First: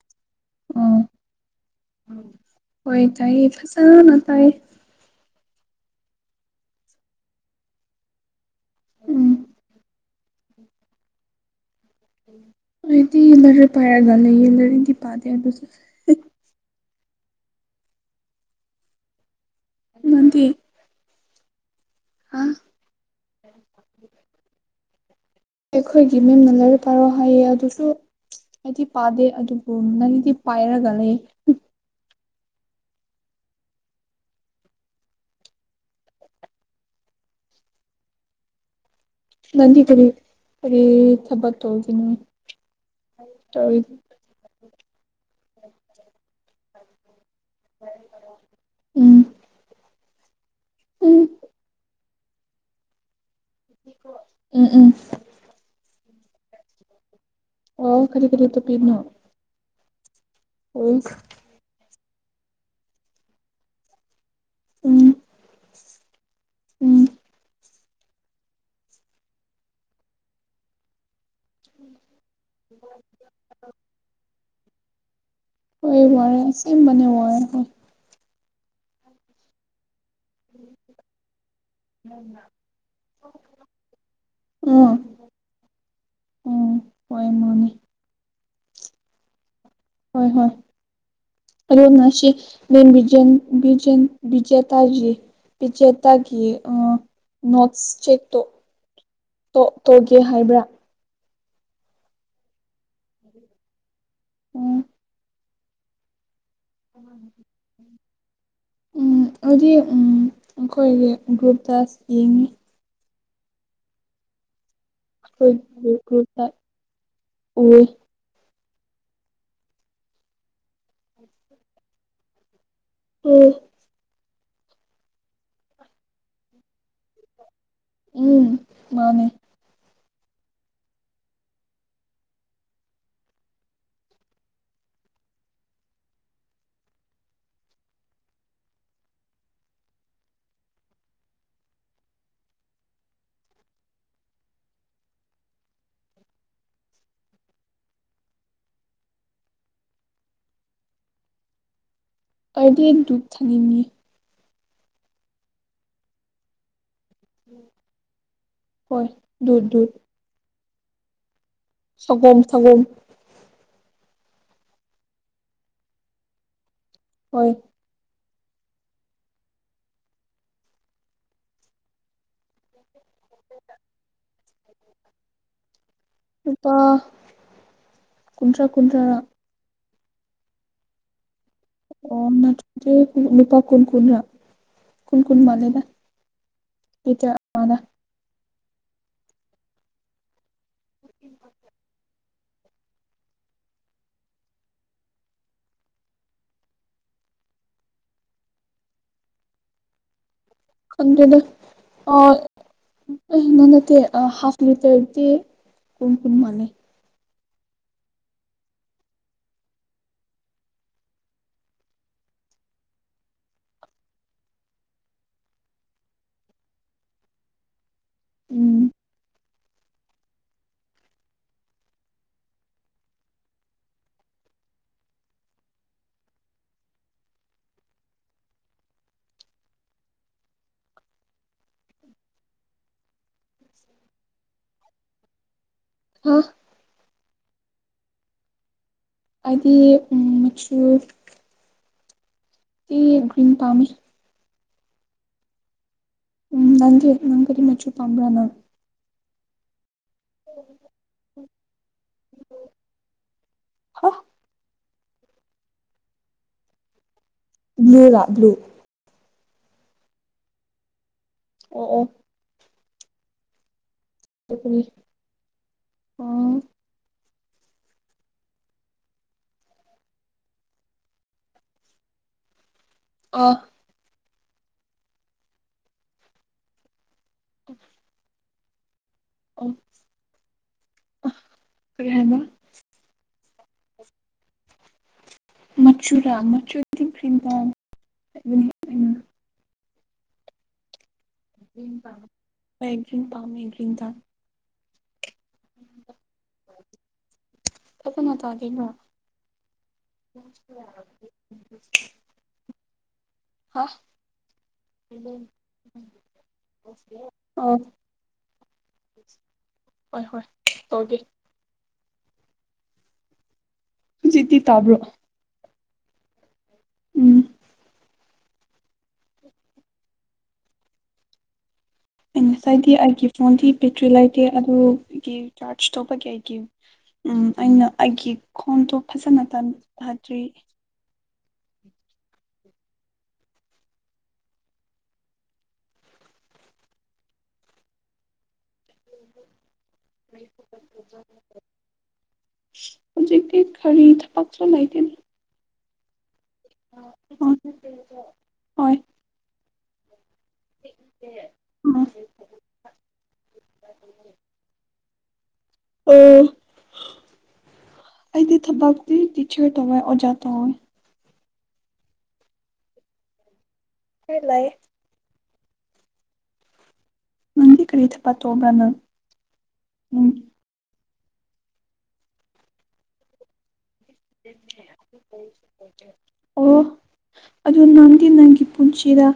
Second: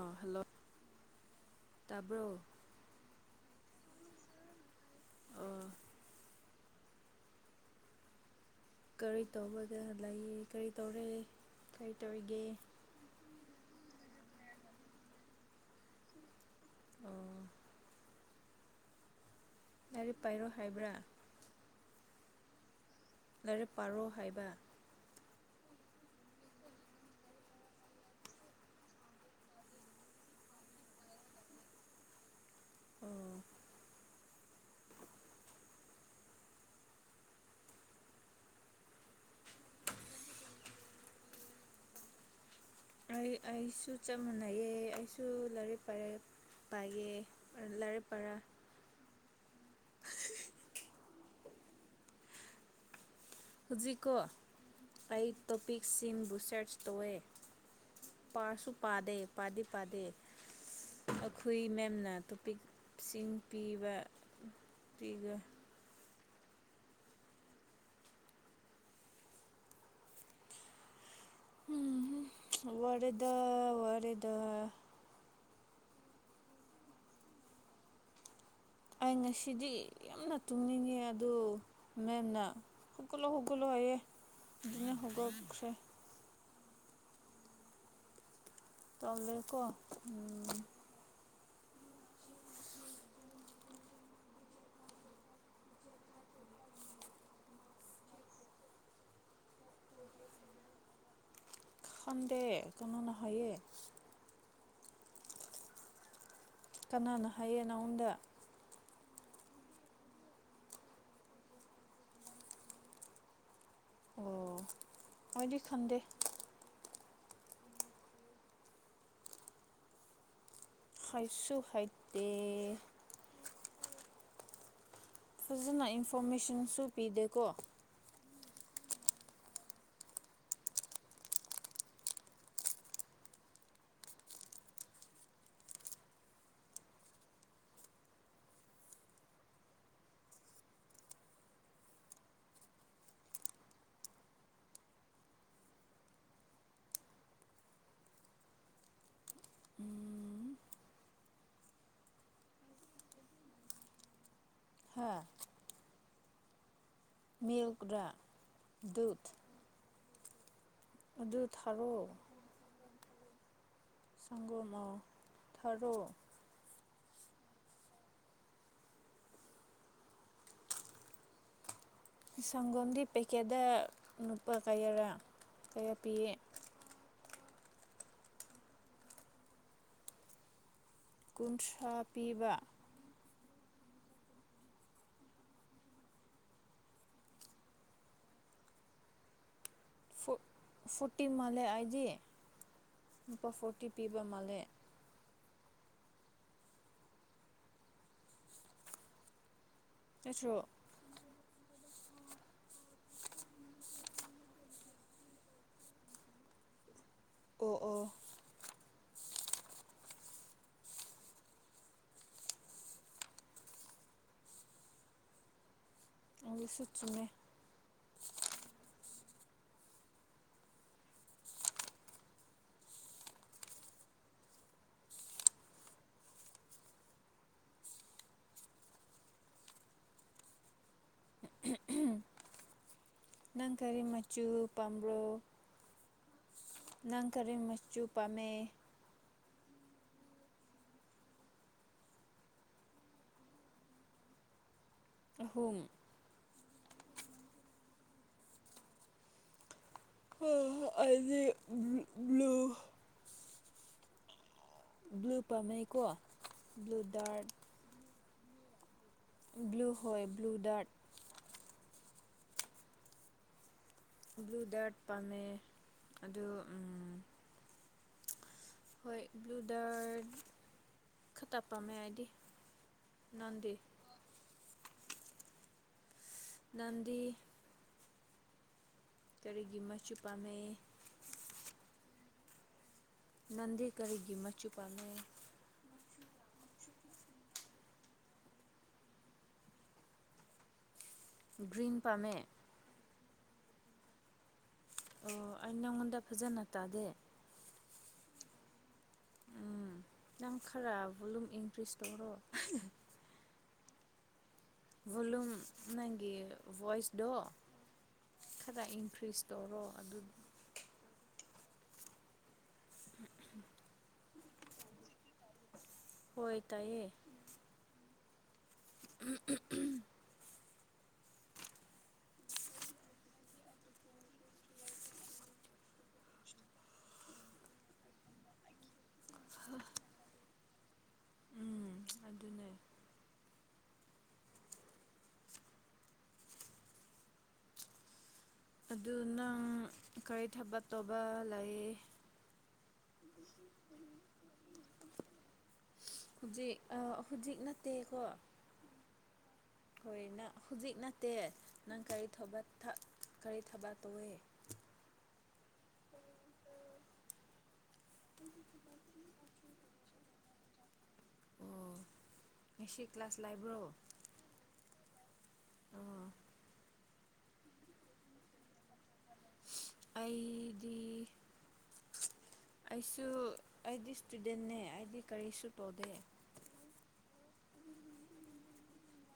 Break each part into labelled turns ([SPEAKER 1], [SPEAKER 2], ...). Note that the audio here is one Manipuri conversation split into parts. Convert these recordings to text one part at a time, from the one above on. [SPEAKER 1] ꯑꯥ ꯍꯜꯂꯣ
[SPEAKER 2] ꯑꯣ
[SPEAKER 1] ꯇꯥꯕ꯭ꯔꯣ
[SPEAKER 2] ꯍꯣꯏ ꯇꯥꯏꯌꯦ ꯐꯖꯅ ꯇꯥꯏꯌꯦ
[SPEAKER 1] ꯑꯥ ꯀꯔꯤ
[SPEAKER 2] ꯎꯝ
[SPEAKER 1] ꯇꯧꯕꯒ ꯂꯩꯌꯦ ꯀꯔꯤ ꯇꯧꯔꯦ ꯀꯔꯤ ꯇꯧꯔꯤꯒꯦ
[SPEAKER 2] ꯑꯩꯗꯤ ꯂꯥꯢꯔꯤꯛ ꯄꯥꯏꯔꯒ ꯂꯩ ꯌꯦ ꯂꯥꯢꯔꯤꯛꯇꯤ ꯄꯥꯗꯦ ꯑꯗꯨꯁꯨ
[SPEAKER 1] ꯑꯣ ꯂꯥꯏꯔꯤꯛ
[SPEAKER 2] ꯅꯪꯗꯤ
[SPEAKER 1] ꯄꯥꯏꯔꯣ ꯍꯥꯏꯕ꯭ꯔꯥ
[SPEAKER 2] ꯍꯥ
[SPEAKER 1] ꯂꯥꯏꯔꯤꯛ ꯄꯥꯔꯣ ꯍꯥꯏꯕ
[SPEAKER 2] ꯑꯩꯈꯣꯏꯒꯤ ꯃꯦꯝꯅ ꯂꯥꯏꯔꯤꯛ ꯄꯥꯔꯣ ꯍꯥꯏꯌꯦ ꯑꯗꯨꯁꯨ ꯑꯩꯗꯤ ꯄꯥꯗꯦ ꯑꯗꯨꯕꯨ ꯅꯪꯗꯤ ꯄꯥꯏꯔꯒ ꯂꯩ
[SPEAKER 1] ꯑꯣ
[SPEAKER 2] ꯅꯪꯗꯤ ꯀꯔꯤ ꯀꯔꯤ ꯊꯕꯛ ꯇꯧꯗꯣꯏꯅꯣ
[SPEAKER 1] ꯑꯩ ꯑꯩꯁꯨ ꯆꯞ ꯃꯥꯟꯅꯩꯌꯦ ꯑꯩꯁꯨ ꯂꯥꯏꯔꯤꯛ ꯄꯥꯏꯔ ꯄꯥꯏꯌꯦ ꯂꯥꯏꯔꯤꯛ ꯄꯥꯔ
[SPEAKER 2] ꯎꯝ ꯎꯝ
[SPEAKER 1] ꯍꯧꯖꯤꯛꯀꯣ
[SPEAKER 2] ꯎꯝ ꯎꯝ
[SPEAKER 1] ꯑꯩ ꯇꯣꯄꯤꯛꯁꯤꯡꯕꯨ ꯁꯔꯆ ꯇꯧꯋꯦ
[SPEAKER 2] ꯑꯣ ꯀꯔꯤ ꯀꯔꯤ
[SPEAKER 1] ꯄꯥꯔꯁꯨ
[SPEAKER 2] ꯇꯧꯄꯤꯅꯣ
[SPEAKER 1] ꯄꯥꯗꯦ ꯄꯥꯗꯤ ꯄꯥꯗꯦ
[SPEAKER 2] ꯎꯝ
[SPEAKER 1] ꯑꯩꯈꯣꯏ ꯃꯦꯝꯅ ꯇꯣꯄꯤꯛꯁꯤꯡ ꯄꯤꯕ ꯄꯤ
[SPEAKER 2] ꯎꯝ ꯎꯝ [inaudible]
[SPEAKER 1] ꯋꯥꯔꯦꯗ ꯋꯥꯔꯦꯗ
[SPEAKER 2] ꯍꯣꯏ ꯋꯥꯔꯦ ꯑꯁꯦꯡꯕꯅꯦ ꯋꯥꯔꯦ ꯍꯣꯏ
[SPEAKER 1] ꯑꯩ ꯉꯁꯤꯗꯤ ꯌꯥꯝꯅ ꯇꯨꯝꯅꯤꯡꯉꯦ ꯑꯗꯨ ꯃꯦꯝꯅ ꯍꯧꯒꯠꯂꯣ ꯍꯧꯒꯠꯂꯣ ꯍꯥꯏꯌꯦ
[SPEAKER 2] ꯑꯥ
[SPEAKER 1] ꯑꯗꯨꯗꯩ ꯍꯧꯒꯠꯈꯔꯦ
[SPEAKER 2] ꯎꯝ ꯍꯣꯏ ꯃꯅꯤ
[SPEAKER 1] ꯇꯜꯂꯦꯀꯣ
[SPEAKER 2] ꯍꯣꯏ ꯍꯣꯏ
[SPEAKER 1] ꯎꯝ
[SPEAKER 2] ꯑꯗꯣ ꯅꯁꯤ ꯕꯤꯖꯦꯟ [unintelligible] ꯄꯤ ꯆꯦꯇꯥ ꯀꯤ ꯅꯣꯠꯁ ꯆꯦꯛꯇꯣ ꯇꯣꯛ ꯇꯣꯑꯥꯒꯦ ꯍꯥꯏꯕ꯭ꯔꯥ
[SPEAKER 1] ꯈꯪꯗꯦ ꯀꯅꯥꯅ ꯍꯥꯏꯌꯦ
[SPEAKER 2] ꯎꯝ
[SPEAKER 1] ꯀꯅꯥꯅ ꯍꯥꯏꯌꯦ ꯅꯪꯉꯣꯟꯗ
[SPEAKER 2] ꯎ ꯑꯩ ꯗꯤ ꯑꯩꯈꯣꯏꯒꯤ ꯒ꯭ꯔꯨꯞꯇ ꯌꯦꯡꯉꯤ
[SPEAKER 1] ꯑꯣ ꯑꯩꯗꯤ ꯈꯟꯗꯦ
[SPEAKER 2] ꯒ꯭ꯔꯨꯞꯇ ꯎꯏꯌꯦ
[SPEAKER 1] ꯍꯩꯁꯨ ꯍꯩꯇꯦ
[SPEAKER 2] ꯎꯝ
[SPEAKER 1] ꯐꯖꯅ ꯏꯟꯐꯣꯔꯃꯦꯁꯟꯁꯨ ꯄꯤꯗꯦꯀꯣ
[SPEAKER 2] ꯎꯝ ꯃꯥꯅꯦ
[SPEAKER 1] ꯎꯝ
[SPEAKER 2] ꯑꯩꯗꯤ ꯗꯨꯛ ꯊꯥꯅꯤꯡꯉꯤ
[SPEAKER 1] ꯍꯥꯥ ꯃꯤꯜꯀꯥꯔ
[SPEAKER 2] ꯍꯣꯏ
[SPEAKER 1] ꯗꯨꯠ
[SPEAKER 2] ꯗꯨꯠ ꯗꯨꯠ
[SPEAKER 1] ꯑꯗꯨ ꯊꯔꯣ
[SPEAKER 2] ꯁꯟ ꯁꯪꯒꯣꯝ
[SPEAKER 1] ꯁꯪꯒꯣꯝ ꯑꯥ ꯊꯔꯣ
[SPEAKER 2] ꯍꯣꯏ
[SPEAKER 1] ꯁꯪꯒꯣꯝꯗꯤ ꯄꯦꯀꯦꯠꯇ ꯂꯨꯄꯥ ꯀꯌꯥꯔꯥ ꯀꯌꯥ ꯄꯤꯌꯦ
[SPEAKER 2] ꯂꯨꯄꯥ ꯀꯨꯟꯊ꯭ꯔꯥ ꯀꯨꯟꯊ꯭ꯔꯥ
[SPEAKER 1] ꯀꯨꯟꯊ꯭ꯔꯥ ꯄꯤꯕ
[SPEAKER 2] ꯗꯦ ꯂꯨꯄ ꯀꯨꯣꯟ ꯀꯟ ꯅ ꯀꯨꯟ ꯀꯨꯟ ꯃꯥꯂꯦꯗ ꯏꯆ ꯃꯥꯅ
[SPEAKER 1] ꯐꯣꯔꯇꯤ ꯃꯥꯜꯂꯦ ꯑꯩꯗꯤ ꯂꯨꯄꯥ ꯐꯣꯔꯇꯤ ꯄꯤꯕ ꯃꯥꯜꯂꯦ ꯆꯦꯁꯨ
[SPEAKER 2] ꯈꯪꯗꯦꯗ ꯑꯣꯏ [unintelligible] ꯍꯥꯐ ꯂꯤꯇꯔꯗꯤ ꯀꯨꯟ ꯀꯨꯟ ꯃꯥꯅꯦ
[SPEAKER 1] ꯑꯣ ꯑꯣ ꯑꯗꯨꯁꯨ ꯆꯨꯃꯦ
[SPEAKER 2] ꯎꯝ
[SPEAKER 1] ꯅꯪ ꯀꯔꯤ ꯃꯆꯨ ꯄꯥꯝꯕ꯭ꯔꯣ
[SPEAKER 2] ꯍꯥ
[SPEAKER 1] ꯅꯪ ꯀꯔꯤ ꯃꯆꯨ ꯄꯥꯝꯃꯦ
[SPEAKER 2] ꯑꯗꯤ ꯃꯆꯨ ꯁꯤꯒ꯭ꯔꯤꯟ ꯄꯥꯝꯃꯤ
[SPEAKER 1] ꯑꯍꯨꯝ
[SPEAKER 2] ꯎꯝ ꯅꯪꯗꯤ ꯅꯪ ꯀꯔꯤ ꯃꯆꯨ ꯄꯥꯝꯕꯔ ꯅꯪ
[SPEAKER 1] ꯍ ꯑꯩꯗꯤ ꯕ꯭ꯂꯨ
[SPEAKER 2] ꯍꯥ
[SPEAKER 1] ꯕ꯭ꯂꯨ ꯄꯥꯃꯩꯀꯣ ꯕ꯭ꯂꯨ ꯗꯔꯠ
[SPEAKER 2] ꯕ꯭ꯂꯨꯂꯥ ꯕ꯭ꯂꯨ
[SPEAKER 1] ꯕ꯭ꯂꯨ ꯍꯣꯏ ꯕ꯭ꯂꯨ ꯗꯔꯠ
[SPEAKER 2] ꯑꯣ ꯑꯣ ꯑꯣ
[SPEAKER 1] ꯕ꯭ꯂꯨ
[SPEAKER 2] ꯀꯔꯤ
[SPEAKER 1] ꯗꯔꯠ ꯄꯥꯝꯃꯦ ꯑꯗꯨ
[SPEAKER 2] ꯑꯣ
[SPEAKER 1] ꯍꯣꯏ ꯕ꯭ꯂꯨ ꯗꯔ ꯈꯛꯇ ꯄꯥꯝꯃꯦ ꯍꯥꯏꯗꯤ
[SPEAKER 2] ꯑꯥ
[SPEAKER 1] ꯅꯪꯗꯤ ꯥꯅꯪꯗꯤ
[SPEAKER 2] ꯑ
[SPEAKER 1] ꯀꯔꯤꯒꯤ ꯃꯁꯨ ꯄꯥꯝꯃꯦ
[SPEAKER 2] ꯀꯔꯤ ꯍꯥꯏꯕ
[SPEAKER 1] ꯅꯟꯗꯤ ꯀꯔꯤꯒꯤ ꯃꯆꯨ ꯄꯥꯟꯃꯦ
[SPEAKER 2] ꯃꯆꯨꯔꯥ ꯃꯆꯨꯗꯤ ꯒ꯭ꯔꯤꯟ ꯄꯥꯝꯃ ꯍꯥꯏꯕꯅꯤ
[SPEAKER 1] ꯒ꯭ꯔꯤꯟ ꯄꯥꯝꯃꯦ
[SPEAKER 2] ꯒ꯭ꯔꯤ ꯄꯥꯃꯦ ꯒ꯭ꯔꯤ ꯗꯥꯛ
[SPEAKER 1] ꯑꯣ ꯑꯩ ꯅꯪꯉꯣꯟꯗ ꯐꯖꯅ ꯇꯥꯗꯦ
[SPEAKER 2] ꯀꯇꯅ ꯇꯥꯒꯩꯅ
[SPEAKER 1] ꯅꯝ ꯈꯔꯥ ꯚꯂꯨꯝ ꯏꯟꯀ꯭ꯔꯤꯁ ꯇꯧꯔꯣ
[SPEAKER 2] ꯍ
[SPEAKER 1] ꯚꯣꯂꯨꯝ ꯅꯪꯒꯤ ꯚꯣꯏꯁꯗꯣ
[SPEAKER 2] ꯑꯣ
[SPEAKER 1] ꯈꯔ ꯏꯟꯈ꯭ꯔꯤꯁ ꯇꯧꯔꯣ ꯑꯗꯨ
[SPEAKER 2] ꯇꯣꯔꯒꯤ ꯍꯧꯖꯤꯛꯇꯤ ꯇꯥꯕ꯭ꯔꯣ
[SPEAKER 1] ꯍꯣꯏ ꯇꯥꯏꯌꯦ
[SPEAKER 2] ꯎꯝ
[SPEAKER 1] ꯎꯝ ꯎꯝ ꯎꯝ
[SPEAKER 2] ꯑꯩ ꯉꯁꯥꯏꯗꯤ ꯑꯩꯒꯤ ꯐꯣꯟꯗꯤ ꯕꯦꯇ꯭ꯔꯤ ꯂꯩꯇꯦ ꯑꯗꯨꯒꯤ ꯆꯥꯔꯖ ꯇꯧꯕꯒꯤ ꯑꯩꯒꯤ ꯎꯝ ꯑꯩꯅ ꯑꯩꯒꯤ ꯈꯣꯡꯗꯣ ꯐꯖꯅ ꯇ ꯐꯠꯇ꯭ꯔꯤ
[SPEAKER 1] ꯎꯝ ꯑꯗꯨꯅꯦ ꯑꯗꯨ ꯅꯪ ꯀꯔꯤ ꯊꯕꯛ ꯇꯧꯕ ꯂꯩ
[SPEAKER 2] ꯍꯧꯖꯤꯛꯇꯤ ꯀꯔꯤ ꯊꯕꯛꯁꯨ ꯂꯩꯇꯦ ꯗ
[SPEAKER 1] ꯍꯧꯖꯤꯛ ꯑ
[SPEAKER 2] ꯍꯣꯏ
[SPEAKER 1] ꯍꯧꯖꯤꯛ ꯅꯠꯇꯦꯀꯣ
[SPEAKER 2] ꯍꯣꯏ
[SPEAKER 1] ꯍꯣꯏ ꯅ ꯍꯧꯖꯤꯛ ꯅꯠꯇꯦ ꯅꯪ ꯀꯔꯤ ꯊꯕꯛ ꯀꯔꯤ ꯊꯕꯛ ꯇꯧꯋꯦ
[SPEAKER 2] ꯑꯣ ꯑꯩꯗꯤ ꯊꯕꯛꯇꯤ ꯇꯤꯆꯔ ꯇꯧꯋꯥꯦ ꯑꯣꯖꯥ ꯇꯧꯋꯦ
[SPEAKER 1] ꯑꯣ ꯉꯁꯤ ꯀ꯭ꯂꯥꯁ ꯂꯥꯏꯕ꯭ꯔꯣ
[SPEAKER 2] ꯍꯣꯏ ꯂꯩ ꯅꯪꯗꯤ ꯀꯔꯤ ꯊꯕꯛ ꯇꯧꯕ꯭ꯔ ꯅꯪ ꯎꯝ
[SPEAKER 1] ꯑꯩꯗꯤ ꯑꯩꯁꯨ ꯑꯩꯗꯤ ꯏꯁꯇꯨꯗꯦꯟꯅꯦ ꯑꯩꯗꯤ ꯀꯔꯤꯁꯨ ꯇꯧꯗꯦ
[SPEAKER 2] ꯑꯣ ꯑꯗꯨ ꯅꯪꯗꯤ ꯅꯪꯒꯤ ꯄꯨꯟꯁꯤꯔ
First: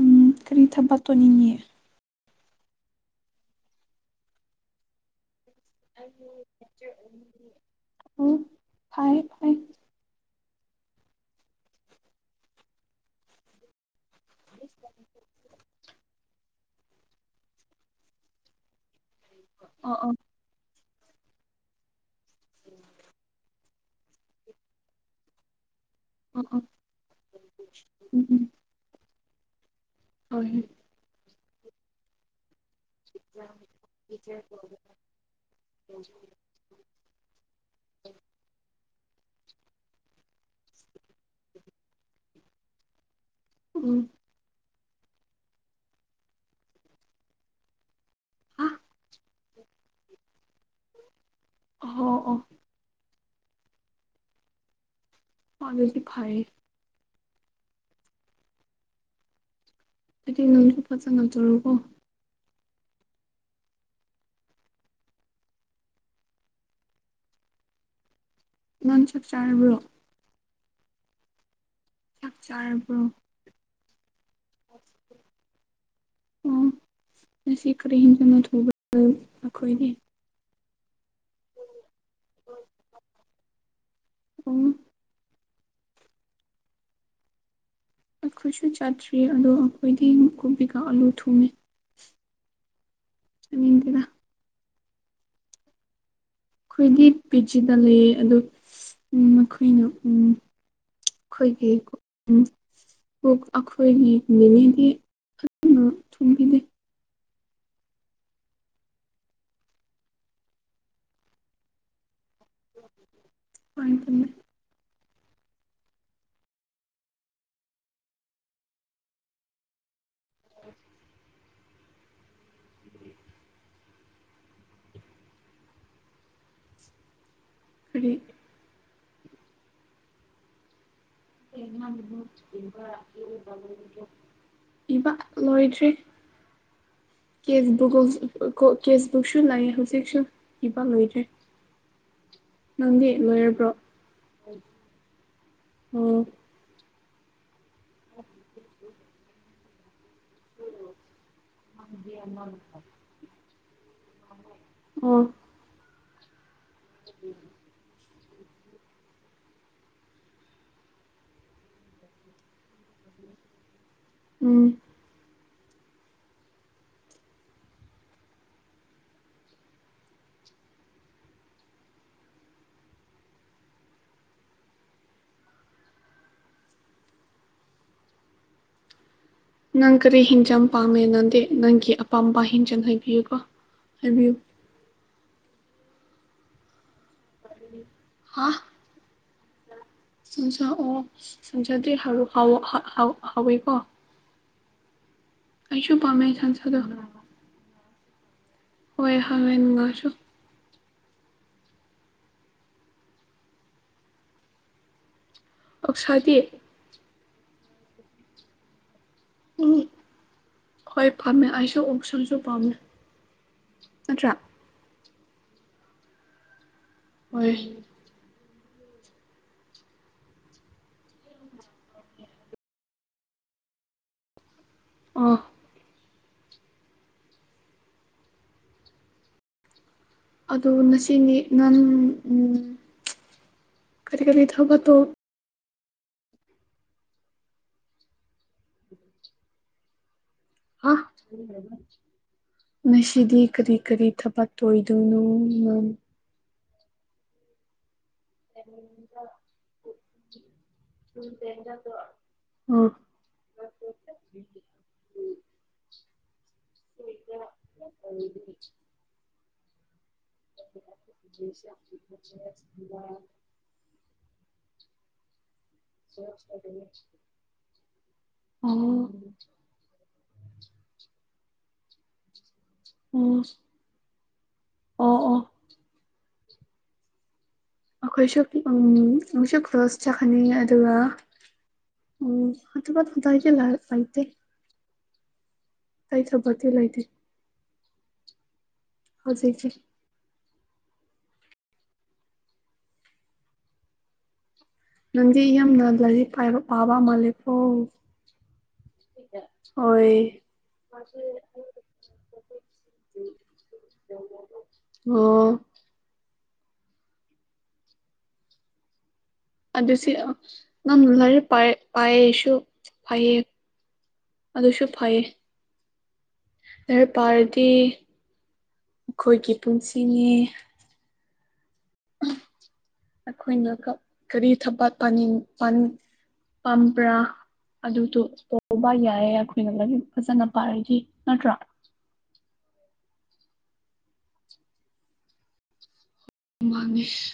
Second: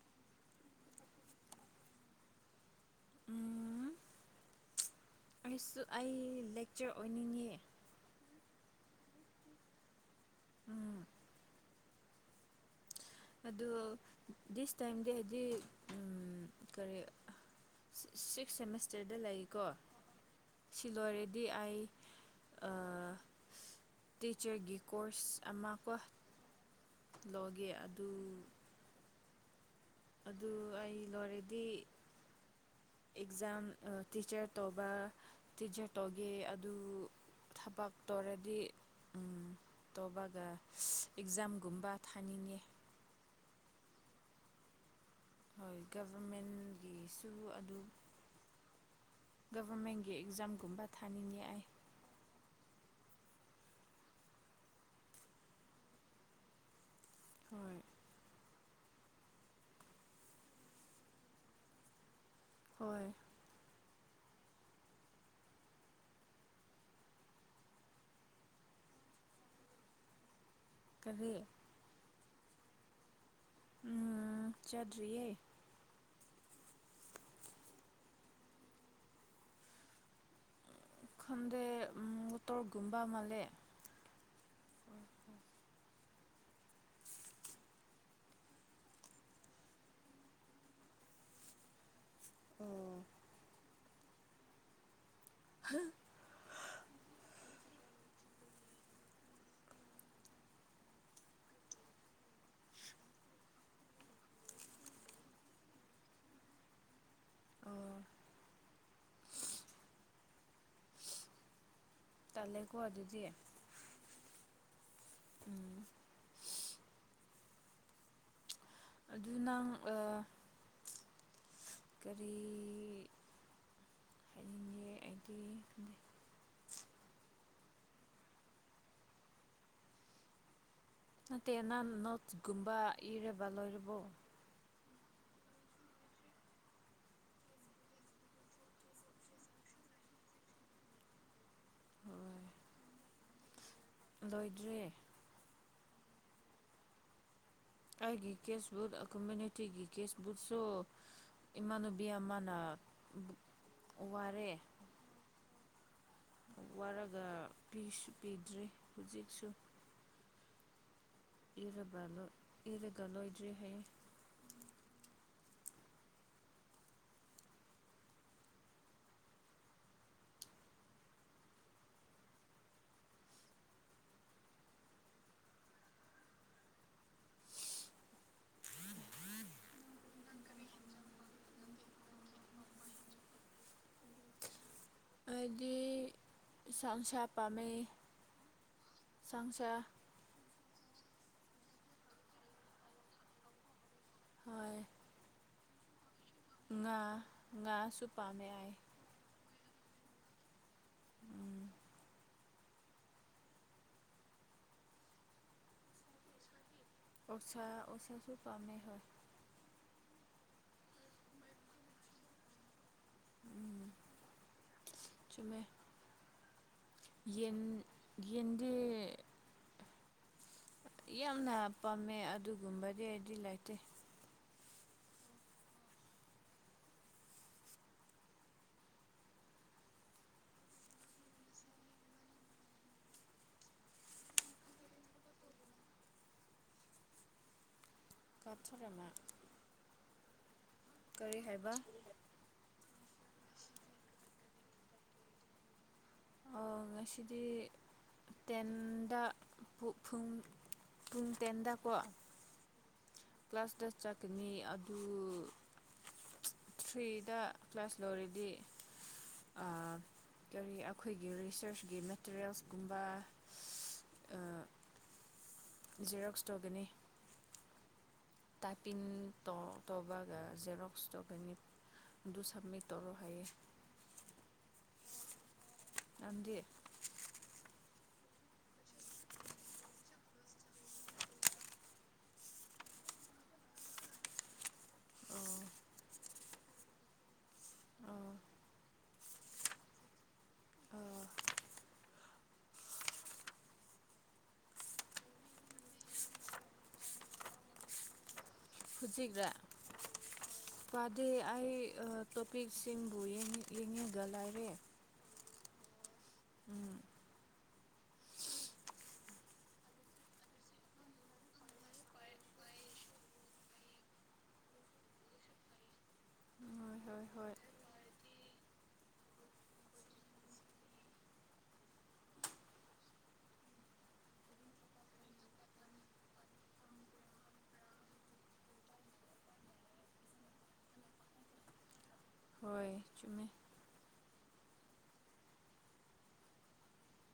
[SPEAKER 2] ꯎꯝ ꯀꯔꯤ ꯊꯕꯛ ꯇꯧꯅꯤꯡꯉꯤ
[SPEAKER 1] ꯎꯝ ꯑꯩꯁꯨ ꯑꯩ ꯂꯦꯛꯆꯔ ꯑꯣꯏꯅꯤꯡꯉꯤ
[SPEAKER 2] ꯑꯣ ꯐꯥꯔꯦ
[SPEAKER 1] ꯑꯗꯣ ꯗꯤꯁ ꯇꯥꯏꯝꯗꯦꯗꯤ ꯎꯝ ꯀꯔꯤ ꯁꯤꯛꯁ ꯁꯦꯃꯤꯁꯇꯔꯗ ꯂꯩꯀꯣ
[SPEAKER 2] ꯑꯣ ꯑꯣ
[SPEAKER 1] ꯁꯤ ꯂꯣꯏꯔꯗꯤ ꯑꯩ ꯇꯤꯆꯔꯒꯤ ꯀꯣꯔꯁ ꯑꯃ ꯀꯣ
[SPEAKER 2] ꯑꯣ ꯑꯣ
[SPEAKER 1] ꯂꯧꯒꯦ ꯑꯗꯨ
[SPEAKER 2] ꯎꯝ ꯎꯝ
[SPEAKER 1] ꯑꯗꯨ
[SPEAKER 2] ꯍꯣꯏ
[SPEAKER 1] ꯑꯩ ꯂꯣꯏꯔꯗꯤ ꯑꯦꯛꯖꯥꯝ ꯇꯤꯆꯔ ꯇꯧꯕ ꯇꯤꯆꯔ ꯇꯧꯒꯦ ꯑꯗꯨ ꯊꯕꯛ ꯇꯧꯔꯗꯤ ꯎꯝ ꯇꯧꯕꯒ ꯑꯦꯛꯖꯥꯝꯒꯨꯝꯕ ꯊꯥꯅꯤꯡꯉꯦ
[SPEAKER 2] ꯎꯝ
[SPEAKER 1] ꯍꯣꯏ ꯒꯚꯔꯃꯦꯟꯒꯤꯁꯨ ꯑꯗꯨ ꯒꯚꯔꯃꯦꯟꯒꯤ ꯑꯦꯛꯖꯥꯝꯒꯨꯝꯕ ꯊꯥꯅꯤꯡꯉꯦ ꯑꯩ
[SPEAKER 2] ꯑꯣ ꯑꯣ ꯑꯗꯨꯗꯤ ꯐꯥꯔꯦ
[SPEAKER 1] ꯍꯣꯏ
[SPEAKER 2] ꯑꯗꯨ ꯅꯪꯁꯨ ꯐꯖ ꯇꯧꯋꯦꯀꯣ
[SPEAKER 1] ꯍꯣꯏ
[SPEAKER 2] ꯅꯪ ꯆꯥꯛꯆꯥꯔꯕ꯭ꯔꯣ
[SPEAKER 1] ꯀꯥꯕꯤ
[SPEAKER 2] ꯆꯥꯛ ꯆꯥꯔꯕ꯭ꯔꯣ
[SPEAKER 1] ꯎꯝ ꯆꯗ꯭ꯔꯤꯌꯦ
[SPEAKER 2] ꯑꯣ ꯉꯁꯤ ꯀꯔꯤ ꯍꯦꯟꯖ [unintelligible]
[SPEAKER 1] ꯈꯪꯗꯦ ꯃꯠꯇꯣꯔꯒꯨꯝꯕꯥ ꯃꯜꯦ
[SPEAKER 2] ꯎꯝ ꯑꯩꯈꯣꯏꯁꯨ ꯆꯥꯠꯇ꯭ꯔꯤ ꯑꯗꯣ ꯑꯩꯈꯣꯏꯗꯤ ꯀꯨꯞꯕꯤꯀꯥ ꯑꯂꯨ ꯊꯨꯝꯃꯤ
[SPEAKER 1] ꯑꯣ
[SPEAKER 2] [unintelligible]
[SPEAKER 1] [inaudible]
[SPEAKER 2] ꯑꯩꯈꯣꯏꯒꯤ ꯄꯤꯆꯗ ꯂꯩꯌꯦ ꯑꯗꯨ ꯎꯝ ꯃꯈꯣꯏꯅꯤ ꯎꯝ ꯑꯩꯈꯣꯏꯒꯤ ꯎꯝ ꯕꯨꯛ ꯑꯩꯈꯣꯏꯒꯤ ꯅꯤꯅꯤꯗꯤ ꯐꯖꯅ ꯊꯨꯝꯕꯤꯅꯤ
[SPEAKER 1] ꯑꯣ ꯇꯜꯂꯦꯀꯣ ꯑꯗꯨꯗꯤ
[SPEAKER 2] [unintelligible]
[SPEAKER 1] ꯎꯝ ꯑꯗꯨ ꯅꯪ ꯑꯥ ꯀꯔꯤ ꯑꯩꯒꯤ ꯅꯤ
[SPEAKER 2] [unintelligible]
[SPEAKER 1] ꯅꯠꯇꯦ ꯅ ꯅꯣꯠꯁꯀꯨꯝꯕ ꯏꯔꯕꯥ ꯂꯣꯏꯔꯕꯣ
[SPEAKER 2] ꯏꯕ ꯂꯣꯏꯗ꯭ꯔꯔꯤ ꯀꯦꯕꯒꯨꯝꯀ ꯀꯦꯁꯕꯨꯛꯁꯨ ꯂꯩ ꯍꯧꯖꯤꯛꯁꯨ ꯏꯕ ꯂꯣꯏꯗ꯭ꯔꯦ ꯅꯪꯗꯤ ꯂꯣꯏꯔꯕ꯭ꯔꯣ
[SPEAKER 1] ꯂꯣꯏꯗ꯭ꯔꯦ
[SPEAKER 2] ꯎꯝ
[SPEAKER 1] ꯑꯩꯒꯤ ꯀꯦꯁꯕꯨꯠ ꯀꯝꯃꯨꯅꯤꯇꯤꯒꯤ ꯀꯦꯁꯕꯨꯛꯁꯨ ꯏꯃꯥꯟꯅꯕꯤ ꯑꯃꯥꯅ ꯋꯥꯔꯦ
[SPEAKER 2] ꯑꯣ
[SPEAKER 1] ꯋꯥꯔꯒ ꯄꯤꯁꯨ ꯄꯤꯗ꯭ꯔꯤ ꯍꯧꯖꯤꯛꯁꯨ ꯏꯔꯕ꯭ꯔꯂꯣ ꯏꯔꯒꯂꯣ ꯏꯗ꯭ꯔꯤ ꯍꯌꯦ
[SPEAKER 2] ꯎꯝ ꯅꯪ ꯀꯔꯤ ꯍꯤꯟꯖꯝ ꯄꯥꯝꯃꯦ ꯅꯪꯗꯦ ꯅꯪꯒꯤ ꯑꯄꯥꯝꯕꯄꯥ ꯍꯤꯡꯖꯝ ꯍꯥꯏꯕꯤꯌꯨꯀꯣ ꯍꯥꯏꯕꯤꯌꯨ
[SPEAKER 1] ꯍꯥꯏꯗꯤ ꯆꯥꯡꯁꯥ ꯄꯥꯝꯃꯦ
[SPEAKER 2] ꯍꯥ
[SPEAKER 1] ꯁꯥꯡꯁꯥ
[SPEAKER 2] ꯁꯟꯁꯥ ꯑꯣꯛ ꯁꯟꯁꯥꯗꯦꯔ ꯍꯥꯥꯑꯣ ꯍꯥ ꯍꯥꯥꯑꯣ ꯍꯥꯎꯋꯦꯀꯣ
[SPEAKER 1] ꯍꯣꯏ
[SPEAKER 2] ꯑꯩꯁꯨ ꯄꯥꯃꯤ [unintelligible]
[SPEAKER 1] ꯉꯥ ꯉꯥꯁꯨ ꯄꯥꯝꯃꯦ ꯍꯥꯏꯌꯦ
[SPEAKER 2] ꯍꯣꯏ ꯍꯃꯦꯡ ꯉꯥꯁꯨ ꯑꯣꯛꯁꯥꯗꯤ
[SPEAKER 1] ꯑꯣꯁꯥ ꯑꯣꯛꯁꯥꯁꯨ ꯄꯥꯝꯃꯦ ꯍꯣꯏ
[SPEAKER 2] ꯎꯝ ꯍꯣꯏ ꯐꯥꯝꯃꯦ ꯑꯩꯁꯨ ꯑꯣꯛꯁꯟꯁꯨ ꯄꯥꯝꯃꯦ ꯅꯠꯇ꯭ꯔꯥ
[SPEAKER 1] ꯆꯨꯝꯃꯦ ꯌꯦꯟ
[SPEAKER 2] ꯍꯣꯏ
[SPEAKER 1] ꯌꯦꯟꯗꯤ ꯌꯥꯝꯅ ꯄꯥꯝꯃꯦ ꯑꯗꯨꯒꯨꯝꯕꯗꯤ ꯑꯩꯗꯤ ꯂꯩꯇꯦ
[SPEAKER 2] ꯑꯣ ꯑꯗꯨ ꯉꯁꯤꯅꯤ ꯅꯪ ꯎꯝ ꯀꯔꯤ ꯀꯔꯤ ꯊꯕꯛꯇꯣ
[SPEAKER 1] ꯀꯞꯊꯣꯔꯃꯥ
[SPEAKER 2] ꯍꯥ
[SPEAKER 1] ꯍꯥꯏꯕ
[SPEAKER 2] ꯉꯁꯤꯗꯤ ꯀꯔꯤ ꯀꯔꯤ ꯊꯕꯛ ꯑꯣꯏꯗꯣꯏꯅꯣ
[SPEAKER 1] ꯑꯣ ꯉꯁꯤꯗꯤ ꯇꯦꯟꯗ ꯄꯨ ꯊꯥꯡ ꯄꯨꯡ ꯇꯦꯟꯗꯀꯣ
[SPEAKER 2] ꯑꯣ
[SPEAKER 1] ꯀ꯭ꯂꯥꯁ ꯇ ꯆꯠꯀꯅꯤ ꯑꯗꯨ ꯊ꯭ꯔꯤꯗ ꯀ꯭ꯂꯥꯁ ꯂꯣꯏꯔꯗꯤ ꯑ ꯀꯔꯤ ꯑꯩꯈꯣꯏꯒꯤ ꯔꯤꯁꯔꯁꯀꯤ ꯃꯦꯇꯔꯤꯌꯦꯜꯁꯀꯨꯝꯕ ꯏꯁ ꯑ ꯖꯦꯔꯣꯛꯁ ꯇꯧꯒꯅꯤ
[SPEAKER 2] ꯑꯣ
[SPEAKER 1] ꯇꯥꯏꯄꯤꯡ ꯇꯧ ꯇꯧꯕꯒ ꯖꯦꯔꯣꯛꯁ ꯇꯧꯒꯅꯤ ꯑꯗꯨ ꯁꯕꯃꯤꯠ ꯇꯧꯔꯣ
[SPEAKER 2] ꯑꯣ
[SPEAKER 1] ꯍꯥꯏꯌꯦ
[SPEAKER 2] ꯑꯣ ꯑꯣ
[SPEAKER 1] ꯅꯪꯗꯤ
[SPEAKER 2] ꯑꯩꯈꯣꯏꯁꯨ ꯎꯝ ꯑꯩꯈꯣꯏꯁꯨ ꯀ꯭ꯂꯣꯁ ꯆꯠꯀꯅꯤ ꯑꯗꯨꯒ ꯎꯝ ꯑꯗꯨꯒ [unintelligible] ꯂꯩꯇꯦ
[SPEAKER 1] ꯑꯣ
[SPEAKER 2] ꯑꯩ ꯊꯕꯛꯇꯤ ꯂꯩꯇꯦ
[SPEAKER 1] ꯑꯥ
[SPEAKER 2] ꯍꯧꯖꯤꯛꯇꯤ ꯅꯪꯗꯤ ꯌꯥꯝꯅ ꯂꯥꯏꯔꯤꯛ ꯄꯥꯏꯕ ꯄꯥꯕ ꯃꯥꯂꯦꯀꯣ
[SPEAKER 1] ꯍꯨꯖꯤꯛꯔ
[SPEAKER 2] ꯍꯣꯏ
[SPEAKER 1] ꯄꯥꯗꯦ ꯑꯩ ꯇꯣꯄꯤꯛꯁꯤꯡꯕꯨ ꯌꯦꯡ ꯌꯦꯡꯉꯒ ꯂꯩꯔꯦ
[SPEAKER 2] ꯑꯣ
[SPEAKER 1] ꯎꯝ
[SPEAKER 2] ꯑꯗꯨ ꯁꯤ ꯅꯪ ꯂꯥꯏꯔꯤꯛ ꯄꯥꯏ ꯄꯥꯏꯌꯦꯁꯨ ꯐꯩꯌꯦ ꯑꯗꯨꯁꯨ ꯐꯩꯌꯦ
[SPEAKER 1] ꯍꯣꯏ
[SPEAKER 2] ꯂꯥꯏꯔꯤꯛ
[SPEAKER 1] ꯍꯣꯏ ꯍꯣꯏ
[SPEAKER 2] ꯄꯥꯔꯗꯤ ꯑꯩꯈꯣꯏꯒꯤ ꯄꯨꯟꯁꯤꯅꯤ ꯑꯩꯈꯣꯏꯅ ꯀꯞ ꯀꯔꯤ ꯊꯕꯛ ꯄꯥꯅꯤꯡ ꯄꯥ ꯄꯥꯝꯄ꯭ꯔ ꯑꯗꯨꯗꯣ ꯇꯧꯕ ꯌꯥꯏꯌꯦ ꯑꯩꯈꯣꯏꯅ ꯂꯥꯏꯔꯤꯛ ꯐꯖꯅ ꯄꯥꯔꯗꯤ ꯅꯠꯇ꯭ꯔꯥ
[SPEAKER 1] ꯍꯣꯏ ꯆꯨꯝꯃꯦ
[SPEAKER 2] ꯃꯥꯅꯤꯁ